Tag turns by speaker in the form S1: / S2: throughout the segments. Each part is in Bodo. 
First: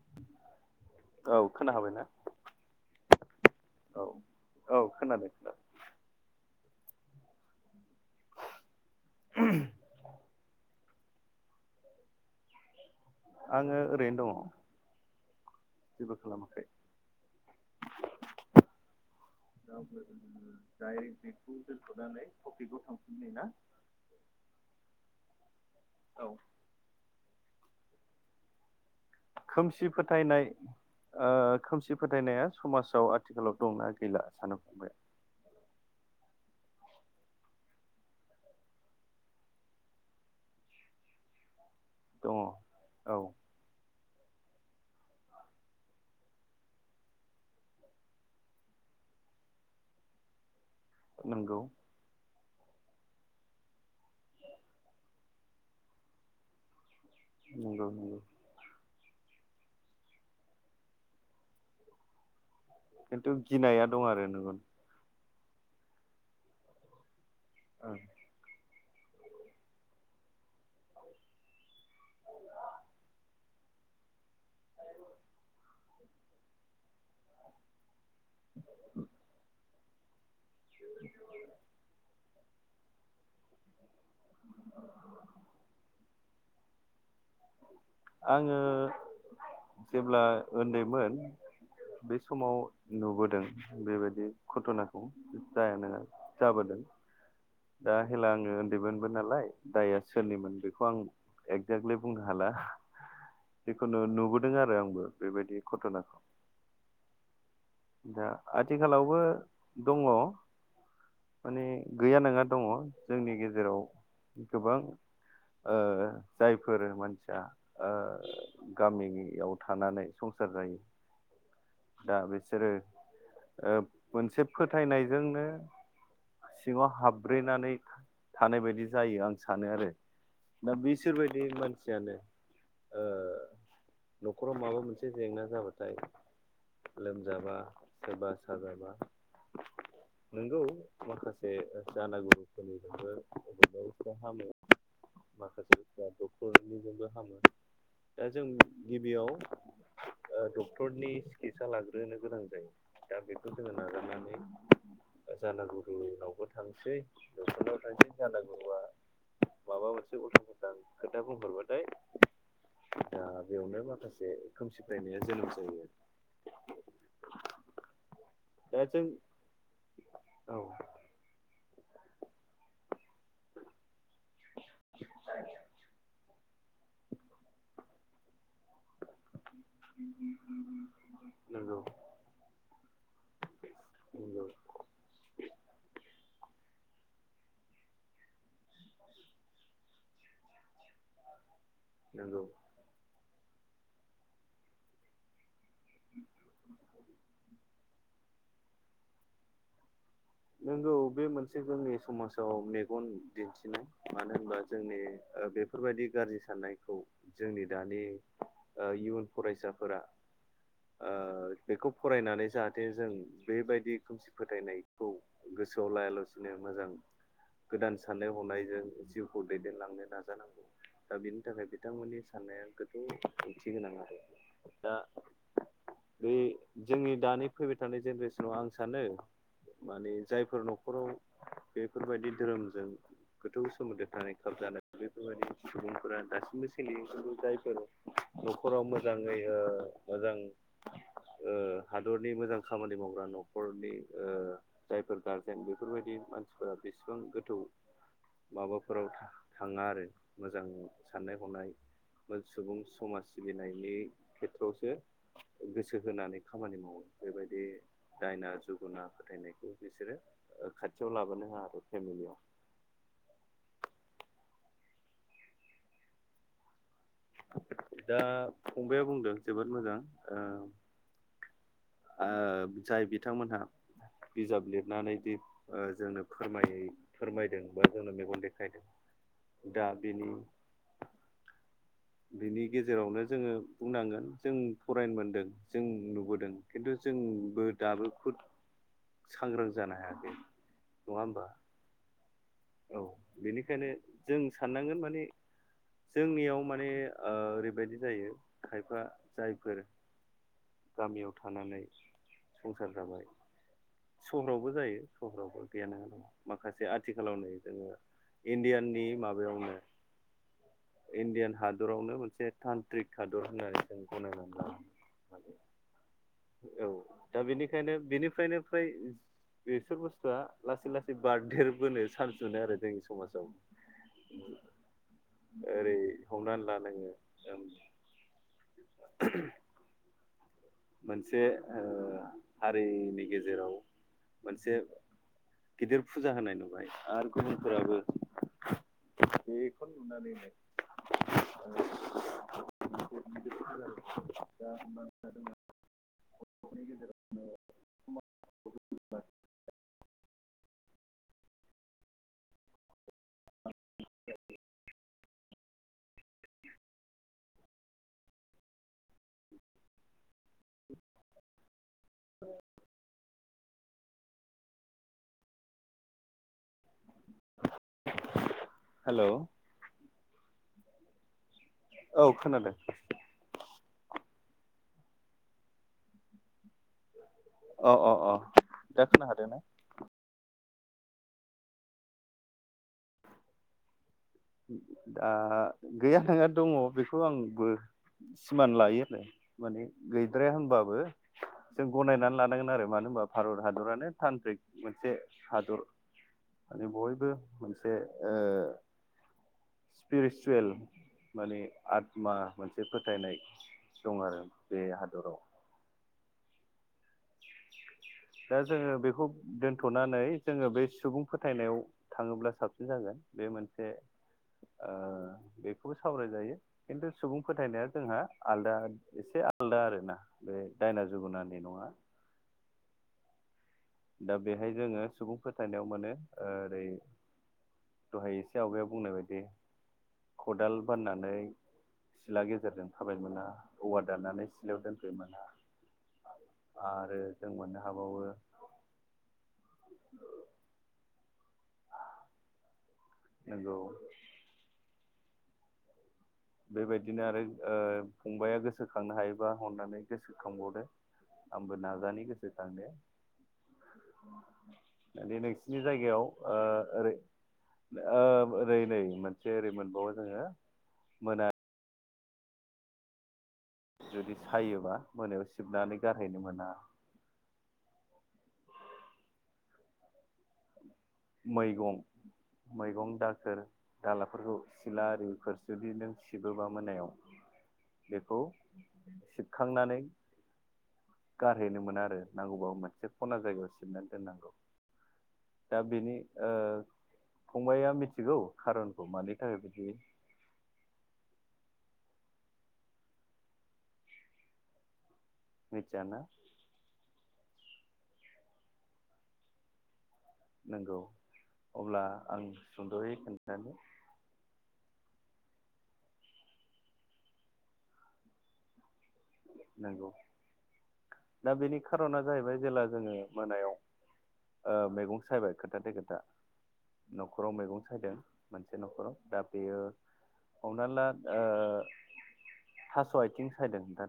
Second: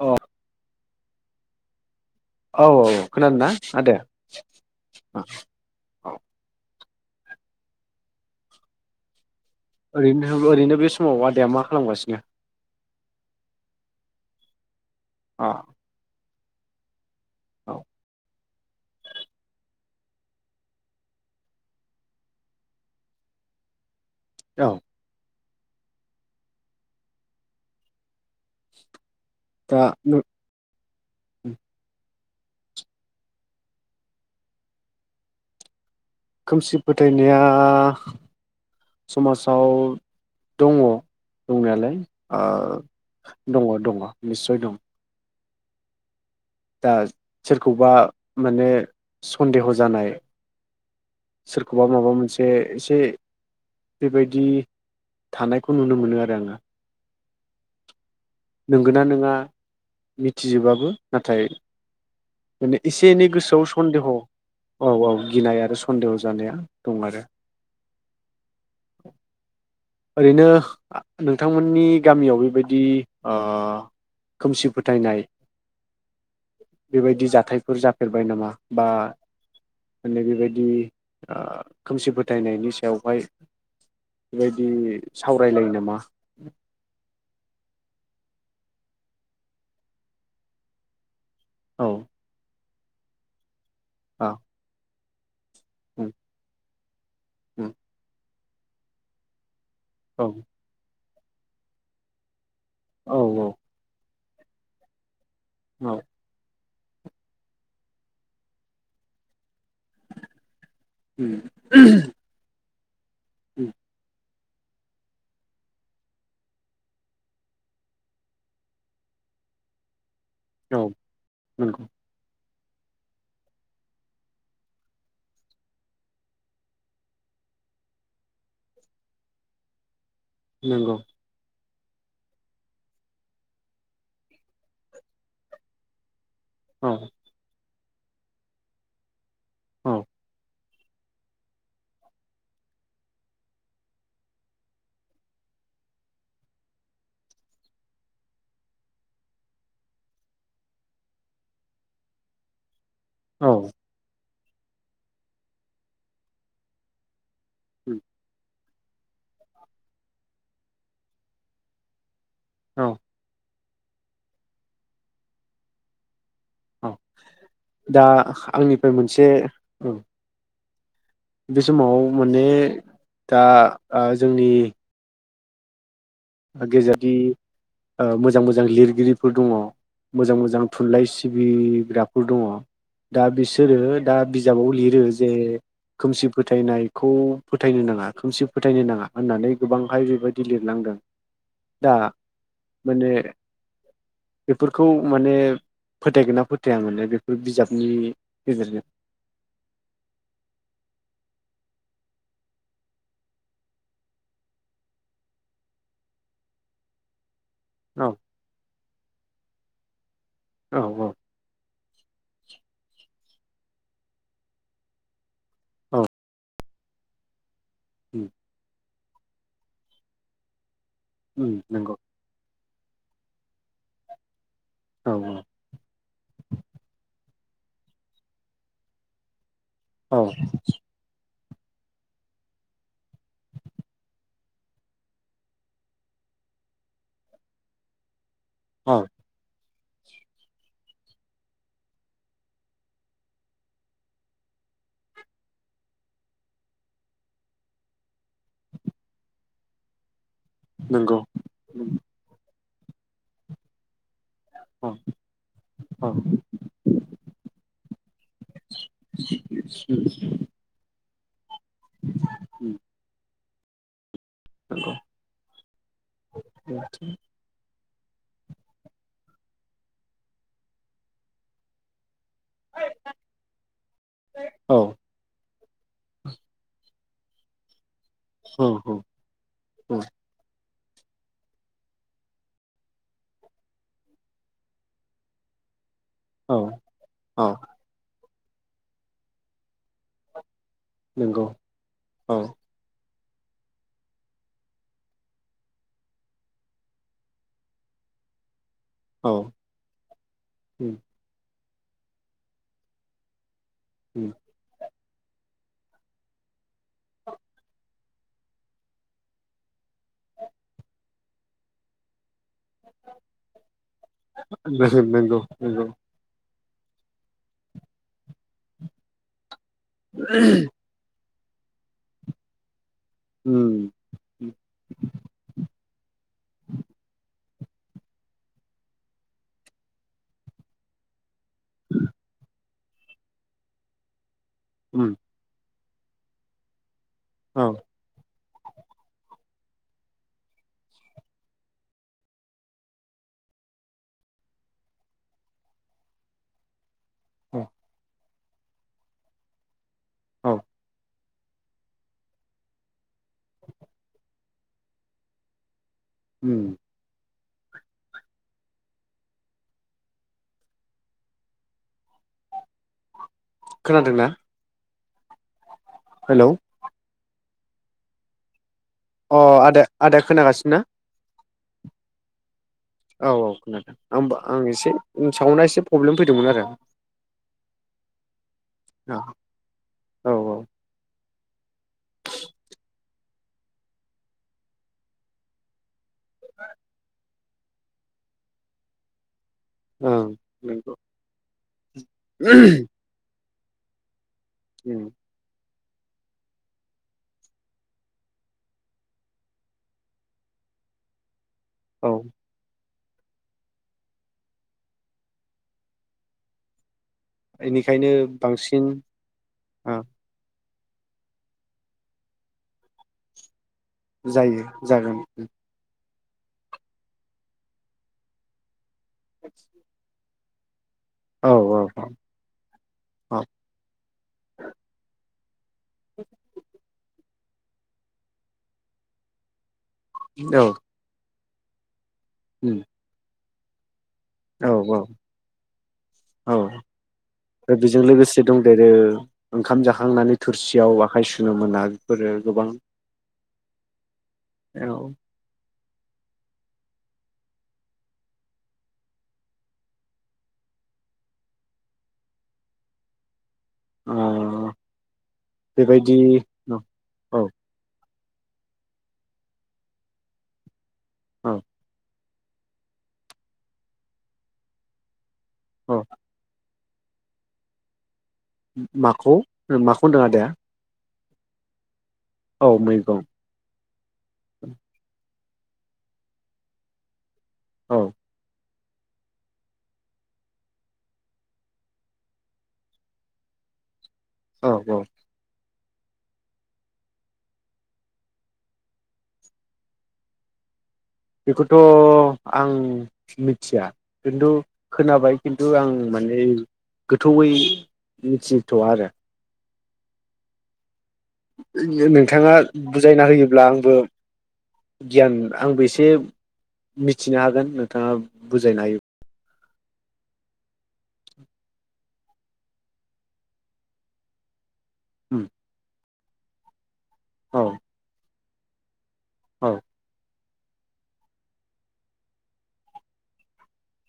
S1: अ
S2: औ। खोनाहाबाय ना?
S1: औ औ खोनादों ना ओ दे
S2: औ
S1: ओ
S2: खोनादों खोनादों
S1: औ। ओरैनो ओरैनो बे समाव आदाया मा खालामगासिनो?
S2: आंङो ओरैनो दङ'।
S1: अ'।
S2: जेबो खालामाखै।
S1: औ
S2: दा अब्ला जोङो डायरेक्ट नेखौ दोनथ'नानै टपिकाव थांफिननि ना
S1: औ
S2: औ
S1: दा
S2: खोमसि फोथायनाय ओ खोमसिफ फोथायनाया समाजाव आथिखालाव दंना गैला सानो फंबाय?
S1: सि फोथायनाया समाजाव दङ'। दंनायालाय
S2: दङ औ
S1: ओ दङ' दङ'। निस्सय दं। दा सोरखौबा माने सन्देह' जानाय
S2: नंगौ
S1: सोरखौबा माबा मोनसे। बे एसे बेबायदि थानायखौ नुनो मोनो आरो आङो।
S2: नोंगौ नोंगौ।
S1: नंगौना नङा मिथिजोबाबो नाथाय। माने एसे एनै
S2: खिन्थु
S1: गोसोआव
S2: गिनाया दं
S1: सन्देह
S2: आरो नंगौ
S1: औ औ। गिनाय आरो सन्देह जानाया दं आरो।
S2: औ।
S1: [inaudible] ओरैनो नोंथांमोननि गामियाव बेबायदि अ। खोमसि फोथायनाय। बेबायदि जाथायफोर जा। फेरबाय नामा बा। माने बेबायदि। [unintelligible] खोमसि फोथायनाय। फोथायनायनि सायावहाय बेबायदि। बिदि सावरायलायो नामा।
S2: आङो जेब्ला उन्दैमोन।
S1: औ
S2: बे समाव। नुबोदों। बेबायदि
S1: औ
S2: घट'ना। औ। जाया नङा
S1: उम
S2: जाबोदों।
S1: उम
S2: दा हेला। उन्दैमोनबो नालाय। दाया
S1: औ
S2: सोरोनिमोन बेखौ आं। एक्जेक्लि। बुंनो हाला।
S1: औ
S2: जेखुनु नुबो नुदों आरो आंबो। बेबायदि
S1: औ
S2: घट'नाखौ। दा आथिखालावबो। दङ
S1: उम
S2: माने गैया नङा दङ। जोंनि
S1: उम।
S2: गेजेराव गोबां ओ जायफोर मानसिया गामियाव थानानै। संसार जायो
S1: औ नंगौ
S2: दा बे। बिसोरो मोनसे फोथायनायजोंनो सिङाव हाबब्रैनानै थानाय बायदि जायो आं सानो आरो। दा
S1: नंगौ
S2: बिसोर बायदि मान मानसियानो ओ न'खराव माबा मोनसे जेंना जाबाथाय,
S1: औ
S2: सोबा साजाबा
S1: औ
S2: नंगौ माखासे जानागुरुफोरनिजोंबो बबबा हामो माखासेफ्रा डक्टरनिजोंबो हामो दा जों गिबियाव डक्टरनि सिकितसा लागोन होनो गोनां जायो। दा बेखौ
S1: औ
S2: जोङो नागारनानै, जानागुरुनावबो थांसै न'खराव
S1: उम
S2: थाइसे जानांगौआ माबा मोनसे उलथां फालथां खोथा बुंहरबाथाय
S1: औ
S2: ओ बेयावनो माखासे खोमसि फोथायनाया जोनोम जायो।
S1: औ दा
S2: दा
S1: आंनिफ्राय
S2: जों
S1: मोनसे औ
S2: औ
S1: बे समाव माने दा ओ जोंनि गेजेरनि ओ मोजां मोजां लिरगिरिफोर दङ, मोजां मोजां थुनलाइ
S2: नंगौ
S1: सिबिग्राफोर दङ दा बिसोरो दा
S2: नंगौ
S1: बिजाबाव लिरो जे खोमसि, फोथायनायखौ फोथायनो नाङा खोमसि फोथायनो नाङा होननानै गोबांहाय बेबायदि लिरलांदों, दा
S2: नंगौ
S1: माने बेफोरखौ माने फोथायगोन ना फोथाया माने बेफोर बिजाबनि गेजेरजों,
S2: नोंगौ बे मोनसे जोंनि समाजाव मेगन दिन्थिनाय मानो होनबा जोंनि बेफोरबायदि गाज्रि साननायखौ जोंनि दानि
S1: औ
S2: ओ इयुन, फरायसाफोरा
S1: औ
S2: ओ
S1: औ
S2: बेखौ फरायनानै जाहाथे जों बेबायदि खोमसि फोथायनाय औ गोसोआव
S1: औ
S2: लाया लासिनो मोजां गोदान
S1: उम
S2: साननाय हनायजों जिउखौ दैदेनलांनो नाजानांगौ दा बिनि
S1: उम
S2: थाखाय
S1: नंगौ
S2: बिथांमोननि साननाया गो दिन्थि गोनां आरो दा
S1: औ औ
S2: बे जोंनि दानि फैबाय थानाय जेनेरेसनाव आं सानो माने
S1: औ
S2: जायफोर न'खराव बेफोरबायदि धोरोमजों गोथौ सोमोन्दो थानाय खाबजानाय बेफोरबायदि सुबुंफोरा दासिमबो सोलियो बेफोरखौ जायफोर न'खराव
S1: औ
S2: मोजाङै ओ मोजां ओ हादरनि मोजां खामानि मावग्रा न'खरनि ओ जायफोर गारजेन बेफोरबायदि मानसिफोरा बेसेबां गोथौ माबाफोराव थाङा आरो मोजां
S1: नंगौ
S2: साननाय हनाय मोजां सुबुं समाज सिबिनायनि खेथ्र'आवसो
S1: औ
S2: गोसो
S1: औ
S2: होनानै खामानि मावो बेबायदि दायना जुग गुना फोथायनायखौ बिसोरो ओ खा थिआव लाबोनो होआ फेमिलियाव
S1: उम नंगौ [unintelligible]
S2: दा फंबाया बुंदों जोबोद मोजां ओ ओ जाय बिथांमोनहा बिजाब
S1: औ
S2: लिरनानै दि ओ जोंनो फोरम फोरमायदों बा जोंनो मेगन देखायदों
S1: औ
S2: दा
S1: औ
S2: बेनि बिनि गेजेरावनो जोङो बुंनांगोन जों फरायनो मोनदों जों नुबोदों
S1: औ
S2: खिन्थु
S1: औ
S2: जोंबो दाबो खुद सांग्रां जानो हायाखै नङा
S1: नंगौ
S2: होमबा
S1: औ
S2: औ बेनिखायनो जों साननांगोन माने जोंनियाव माने ओ ओरैबायदि जायो। खायफा
S1: औ
S2: जायफोर
S1: नंगौ
S2: गामियाव थानानै। संसार जाबाय। सहरावबो जायो। सहावबो गैयाना माखासे आथिखालाव नै। जोङो इण्डियाननि माबायावनो इण्डियान हादरावनो मोनसे तान्त्रिक हादर होननानै जों गनायनानै
S1: नंगौ
S2: लानांगोन। औ दा बेनिखायनो बेनिफ्रायनो फ्राय बेसोर बुस्थुआ लासै लासै बारदेरबोनो सानस [unintelligible] समाजाव ओरै हमनानै ला नोङो। [unintelligible] मोनसे ओ
S1: [unintelligible]
S2: हारिनि गेजेराव। मोनसे गिदिर फुजा होनाय नुबाय आरो
S1: औ
S2: गुबुनफोराबो बेखौनो नुनानै [unintelligible] [unintelligible]
S1: औ।
S2: [unintelligible]
S1: औ।
S2: [unintelligible]
S1: उम।
S2: [inaudible]
S1: खोनादों ना। हेलौ।
S2: हेलौ
S1: अ आदे आदे। खोनागासिनो ना।
S2: औ खोनादों।
S1: औ औ खोनादों आंबा आं एसे सावना एसे प्रब्लेम फैदोंमोन आरो।
S2: अ अ अ दा खोनाखादों ने।
S1: औ
S2: दा गैया नङा दङ बेखौ माने
S1: ओं
S2: गैद्राया
S1: नंगौ
S2: होनबाबो! भारतहादोरानो। थान्द्रिक मोनसे हादर माने बयबो मोनसे ओ सिप्रिसुवेल माने
S1: औ
S2: आतमा मोन मोनसे फोथायनाय दं आरो बे हादराव।
S1: एनि
S2: दा जोङो बेखौ दोनथ'नानै जोङो बे सुबुं फोथायनायाव थाङोब्ला साबसिन जागोन बे मोन
S1: जायो जागोन।
S2: बेखौबो सावरायजायो खिन्थु सुबुं फोथायनाया जोंहा आलदा एसे आलदा आरो ना दायना
S1: औ
S2: जुगुनानै
S1: औ
S2: नङा
S1: औ
S2: दा बेहाय जोङो सुबुंफोर फोथायनायाव मोनो ओरै दहाय एसे आवगायाव बुंनाय बायदि खदाल बाननानै सिथला गेजेरजों थाबाय मोना औवा दाननानै
S1: औ
S2: सिलायाव दोनफैनो मोना
S1: औ
S2: आरो जों मोननो हाबावो
S1: ओ ओंखाम जाखांनानै थोरसियाव आखाइ सु सुनो मोना बेफोरो गोबां
S2: नोंगौ
S1: ओ
S2: बेबायदिनो आरो ओ फंबाया गोसोखांनो हायोबा अननानै गोसोखांबावदो आंबो नाजानि गोसोखांनो। बे नोंसिनि
S1: बेबायदि
S2: जायगायाव ओ
S1: औ
S2: ओरै
S1: औ
S2: ओ ओरै नै मोनसे ओरै मोनबावो जोङो। मोना
S1: औ
S2: जुदि सायोबा मोनायाव सिबनानै
S1: औ
S2: गारहैनो मोना
S1: माखौ माखौ होनदों आदाया?
S2: मैगं मैगं दाखोर दालाफोरखौ सिला आरिफोर जुदि नों सिबोबा मोनायाव
S1: औ
S2: बेखौ सिबखांनानै गारहैनो मोना आरो नांगौबाबो मोनसे खना जायगायाव सिबना दोननांगौ
S1: औ औ
S2: दा बेनि ओ फंबाया मिथिगौ खारनखौ मानि थाखाय बिदि
S1: बे खौथ' आं मिथिया खिन्थु खोनाबाय। खिन्थु आं
S2: मिथियाना
S1: माने गोथौयै मिथिथआ आरो।
S2: नंगौ। अब्ला आं
S1: नोंथाङा
S2: सुंद'यै
S1: बुजायना होयोब्ला
S2: खोन्थानो
S1: आंबो गियान आंबो एसे मिथिनो हागोन नोंथाङा बुजायना
S2: नंगौ दा बेनि खार'ना जाहैबाय जेला जोङो मोनायाव ओ मैगं सायबाय खोथा थे खोथा न'खराव
S1: औ
S2: मैगं सायदों। मोनसे न'खराव। दा
S1: औ
S2: बेयो हमनानै ला ओ थास' आथिं सायदों दा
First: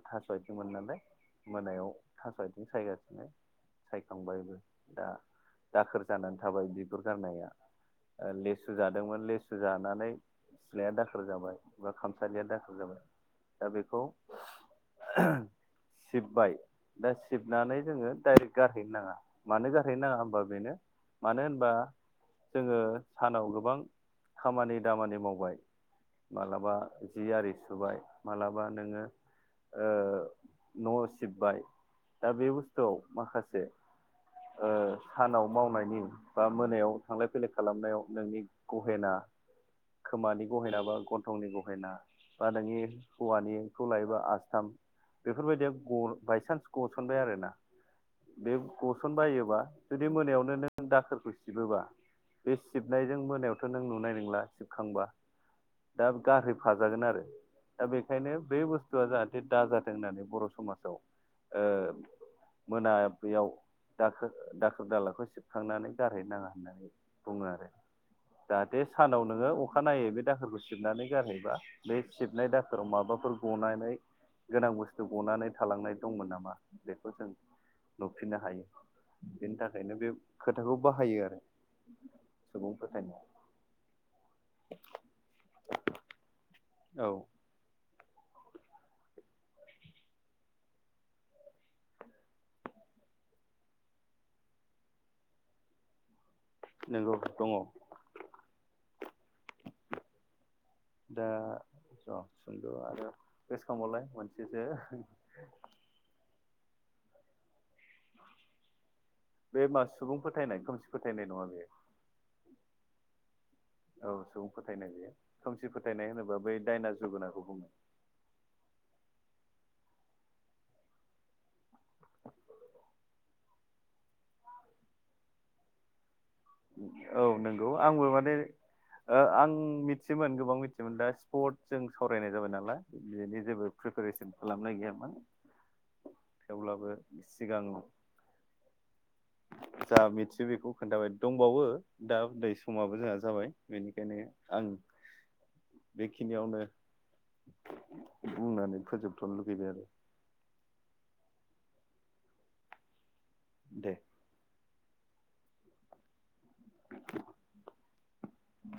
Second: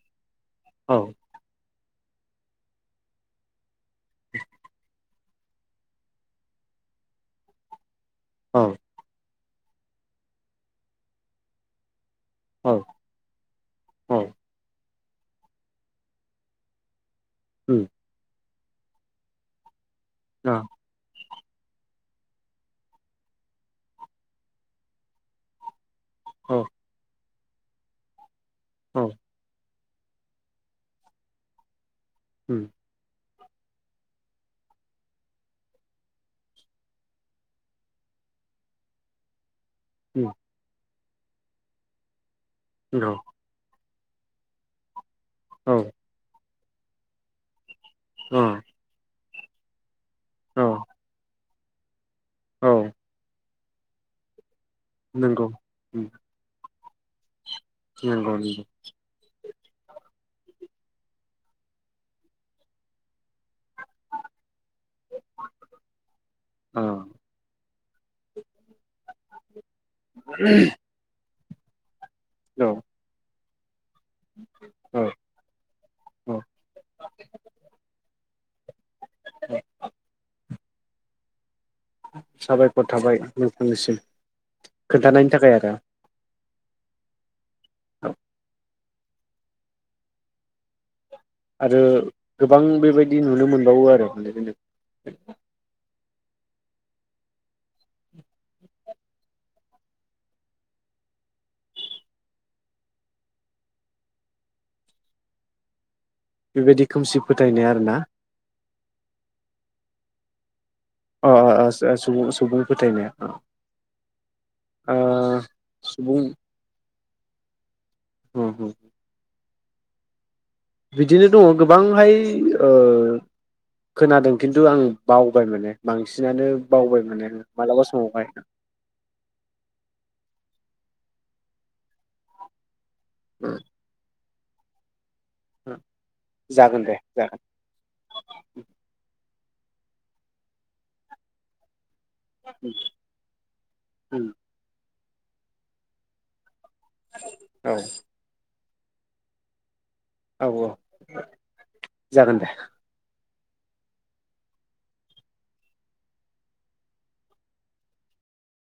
S1: औ
S2: [unintelligible] मोनायाव। थास' आथिं सायगासिनो सायखांबायबो दा दाखोर जानानै थाबाय बिगुर गारनाया। ओ
S1: औ
S2: लेसु जादोंमोन ले जानानै सिलाया दाखोर जाबाय बा खाम सालिया
S1: औ
S2: दाखोर जाबाय दा बेखौ
S1: औ
S2: [unintelligible] सिबबाइ। दा सिबनानै
S1: उम
S2: जोङो डाइरेक्ट गारहैनो नाङा मानो जा गारहैनो नाङा होमबा
S1: आ
S2: बेनो मानो होनबा जोङो सानाव गोबां खामानि दामानि मावबाय।
S1: औ
S2: मालाबा जि आरि सुबाय। मालाबा नोङो
S1: औ
S2: ओ न' सिब्बाय। दा बे
S1: उम
S2: बुस्थुआव माखासे से ओ सानाव मावनायनि बा मोनायाव थांलाय फैलाय खालामनायाव नोंनि गहेना
S1: उम
S2: खोमानि गहेनाबा गन्थंनि गहेना। बा नोंनि
S1: नंगौ
S2: हौवानि खौ लायोबा आ थाम। बेफोरबायदिया
S1: औ
S2: ग बायसान्स गसनबाय आरो ना
S1: अ
S2: बे गसन बायो बा जुदि मोनायावनो
S1: औ
S2: नों दाखोरखौ सिबोबा बे
S1: औ
S2: सिबनायजों मोनायाव बेखौ नों नुनाय नंला सिबखांबा
S1: नंगौ
S2: दा
S1: उम
S2: गारहै फाजागोन आरो दा बेखायनो
S1: नंगौ
S2: बे
S1: नंगौ
S2: बुस्थुआ जाहाथे दा जाथों होननानै बर' समाजाव ओ मोनाब्लियाव दाखो दाखोर दालाखौ सिबखांनानै गारहैनो नाङा
S1: अ
S2: होननानै बुङो आरो जाहाथे सानाव नोङो अ अखानायै बे दाखोरखौ सिबनानै गारहैबा बे सिबनाय दाखोराव माबाफोर गनानै गोनां
S1: औ
S2: बुस्थु गनानै थालांनाय दंमोन
S1: औ
S2: नामा बेखौ जों नु फिननो हायो बिनि थाखायनो बे खोथाखौ बाहायो आरो सुबुं
S1: साबायखर थाबाय
S2: फोथायनाय
S1: नोंथांनिसिम खोन्थानायनि थाखाय आरो
S2: औ
S1: औ आरो गोबां बेबायदि नुनो मोनबावो आरो उन्दै उन्दै
S2: नंगौ दङ दा ज सोंद' आरो गोसोखांबावलाय मोनसेसो
S1: बेबायदि खोमसि फोथायनाया
S2: बे मास सुबुं फोथायनाय खोमसि फोथायनाय
S1: अ
S2: नङा
S1: अ
S2: बेयो
S1: अ सु- सुबुं सुबुं फोथायनाया
S2: औ सुबुं फोथायनाय बेयो
S1: ओ
S2: खोमसि फोथायनाय
S1: सुबुं
S2: होनोबा बै दायना जोगोनाखौ बुङो
S1: उम उम बिदिनो दङ गोबांहाय ओ खोनादों खिन्थु आं बावबाय माने बांसिन
S2: औ नंगौ आंबो
S1: समावहाय
S2: माने आं मिथियोमोन गोबां मिथि योमो दा स्पर्ट जों सावरायनाय जाबाय नालाय बेनि जेबो प्रिपेरेसन खालामनाय गैया मोन
S1: उम जागोन दे
S2: सिगां
S1: जागोन।
S2: जा मिथियो बेखौ खोन्थाबाय। दंबावो दा उन्दै समाबो जोंहा जाबाय बेनिखायनो
S1: जागोन
S2: आं बेखिनियावनो
S1: औ
S2: बुंनानै फोजोब थनो लुगैबाय आरो।
S1: औ औ जागोन दे।
S2: दे।